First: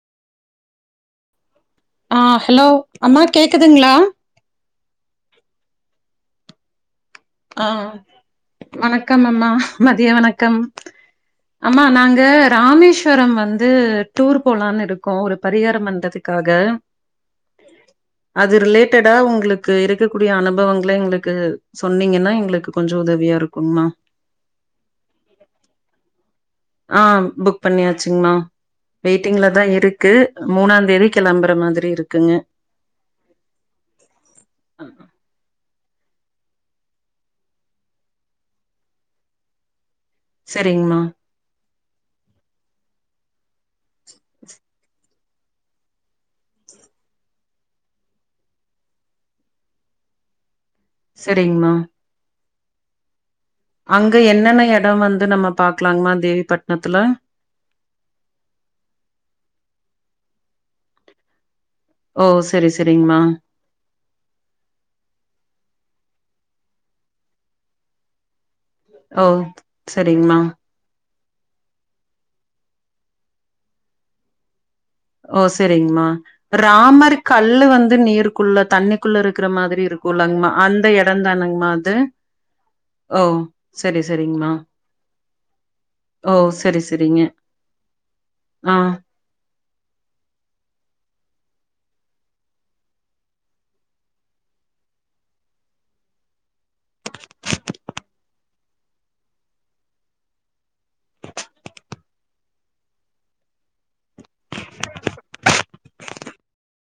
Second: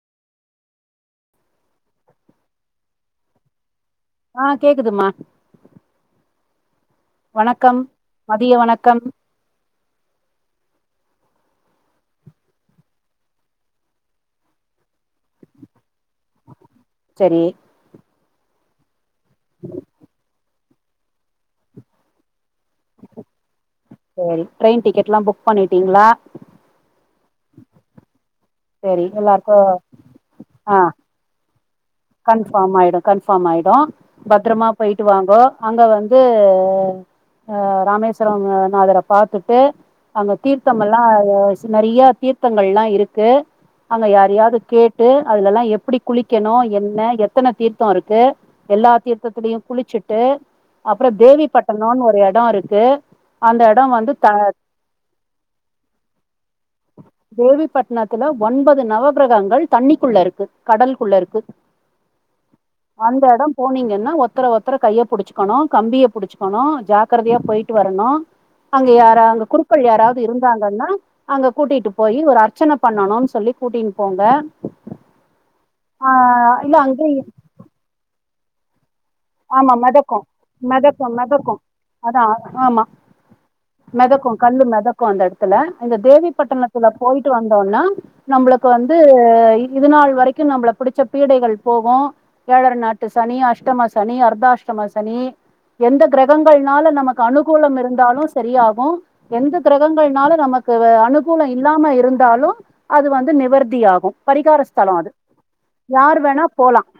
ஆ hello அம்மா கேக்குதுங்ளா ஆ கேக்குதுமா ஆ வணக்கம் வணக்கம் அம்மா மதிய வணக்கம் அம்மா நாங்க ராமேஸ்வரம் வந்து டூர் போலான் இருக்கோ ஒரு பரிகாரம் பண்றதுக் க்காக சரி அது ரிலேட்டடா உங்களுக்கு இருக்கக்கூடிய அனுபவங்கள எங்ளுக்கு சொன்னிங்கன்னா எங்களுக்கு கொஞ்சோ உதவியா இருக்குங்ம்மா சரி ட்ரெயின் டிக்கெட்லா புக் பண்ணிட்டீங்களா ஆ புக் பண்ணியாச்சுங்கமா சரி வெயிட்டிங்ல எல்லாருக்கு தா இருக்கு மூணாந்தேதி கெளம்பற மாதிரி இருக் கண்ஸ் ஃபாமாயிடு கன்ஃபாமாயிடு பத்திரமா போய்ட்டு வாங்கோ அங்க வந்து அ ராமேஸ்வரம் நாதர பாத்துட்டு அங்க சரிங்மா தீர்த்தமெல்லா [unintelligible] நறைய தீர்த்தங்கள்ளா இருக்கு அங்க யாரயாது கேட்டு அதுலலா எப்டி குளிக்கணு என் ன எத்தன தீர்த்தம் இருக்கு எல்லா தீர்த்தத்திலையும் குளிச்சுட்டு அப்றோ சரிங்மா. தேவிப்பட்டனேனு ஒரு எடோ இருக்கு அந்த எடோ வந்து அங்க த என்னென்ன எடம் வந்து நம்ம பாக்கலாங்கமா தேவிப்பட்னத்துல தேவிப்பட்னத்துல ஒன்பது நவ கிரகங்கள் தண்ணிக்குள்ள இருக்கு கடல்குள்ள இருக்கு ஓ சரி சரிங்மா அந்த இடம் போனீங்கன்னா ஒத்தர ஒத்தர கைய்ய புடிச்சுக்கணு கம்பிய புடிச்சுக்கணு ஜாக்காரதையா போய்ட்டு வரணு அங்க யாரா ஓ அங்க குருக்கள் யாராவ்து சரிங்மா. இருந்தாங்கன்னா அங்க கூட்டிட்டு போயி ஒரு அர்ச்சன பண்ணன் சொல்லி கூட்டின் போங்க ஓ சரிங்மா ஆஹ் இல்ல ராமர் அங்கேயும் கல்லு வந்து நீர்க்குள்ள தண்ணி குள்ள இருக்குற ஆமா மாரி மிதக்கும் இருக்குலங்மா அந்த மிதக்கும் எடந் மிதக்கும் தானங்கமா அது ஓ சரி மெதக்கு சரிங்கம்மா. கல்லு மெதக்கு அந்த எடத்துல இந்த ஓ! சரி தேவிப்பட்டணத்துல சரிங்க. போயிட்டு வந்தோனா நம்பளுக்கு ஆ. வந்து இது நாள் வரைக்கு நம்பள பிடிச்ச பீடைகள் போகு ஏழர நாட்டு சனி அஷ்டம சனி அர்தாஷ்டம சனி எந்த கெரகங்கள்னால நமக்கு அனுகூலம் இருந்தாலு சரியா ஆகு எந்த கெரகங்கள்னால நமக்கு அனுகூல இல்லாம இருந்தாலு அது வந்து நிவர்த்தி ஆகும் பரிகார ஸ்தலோ அது யார் வேணா போலா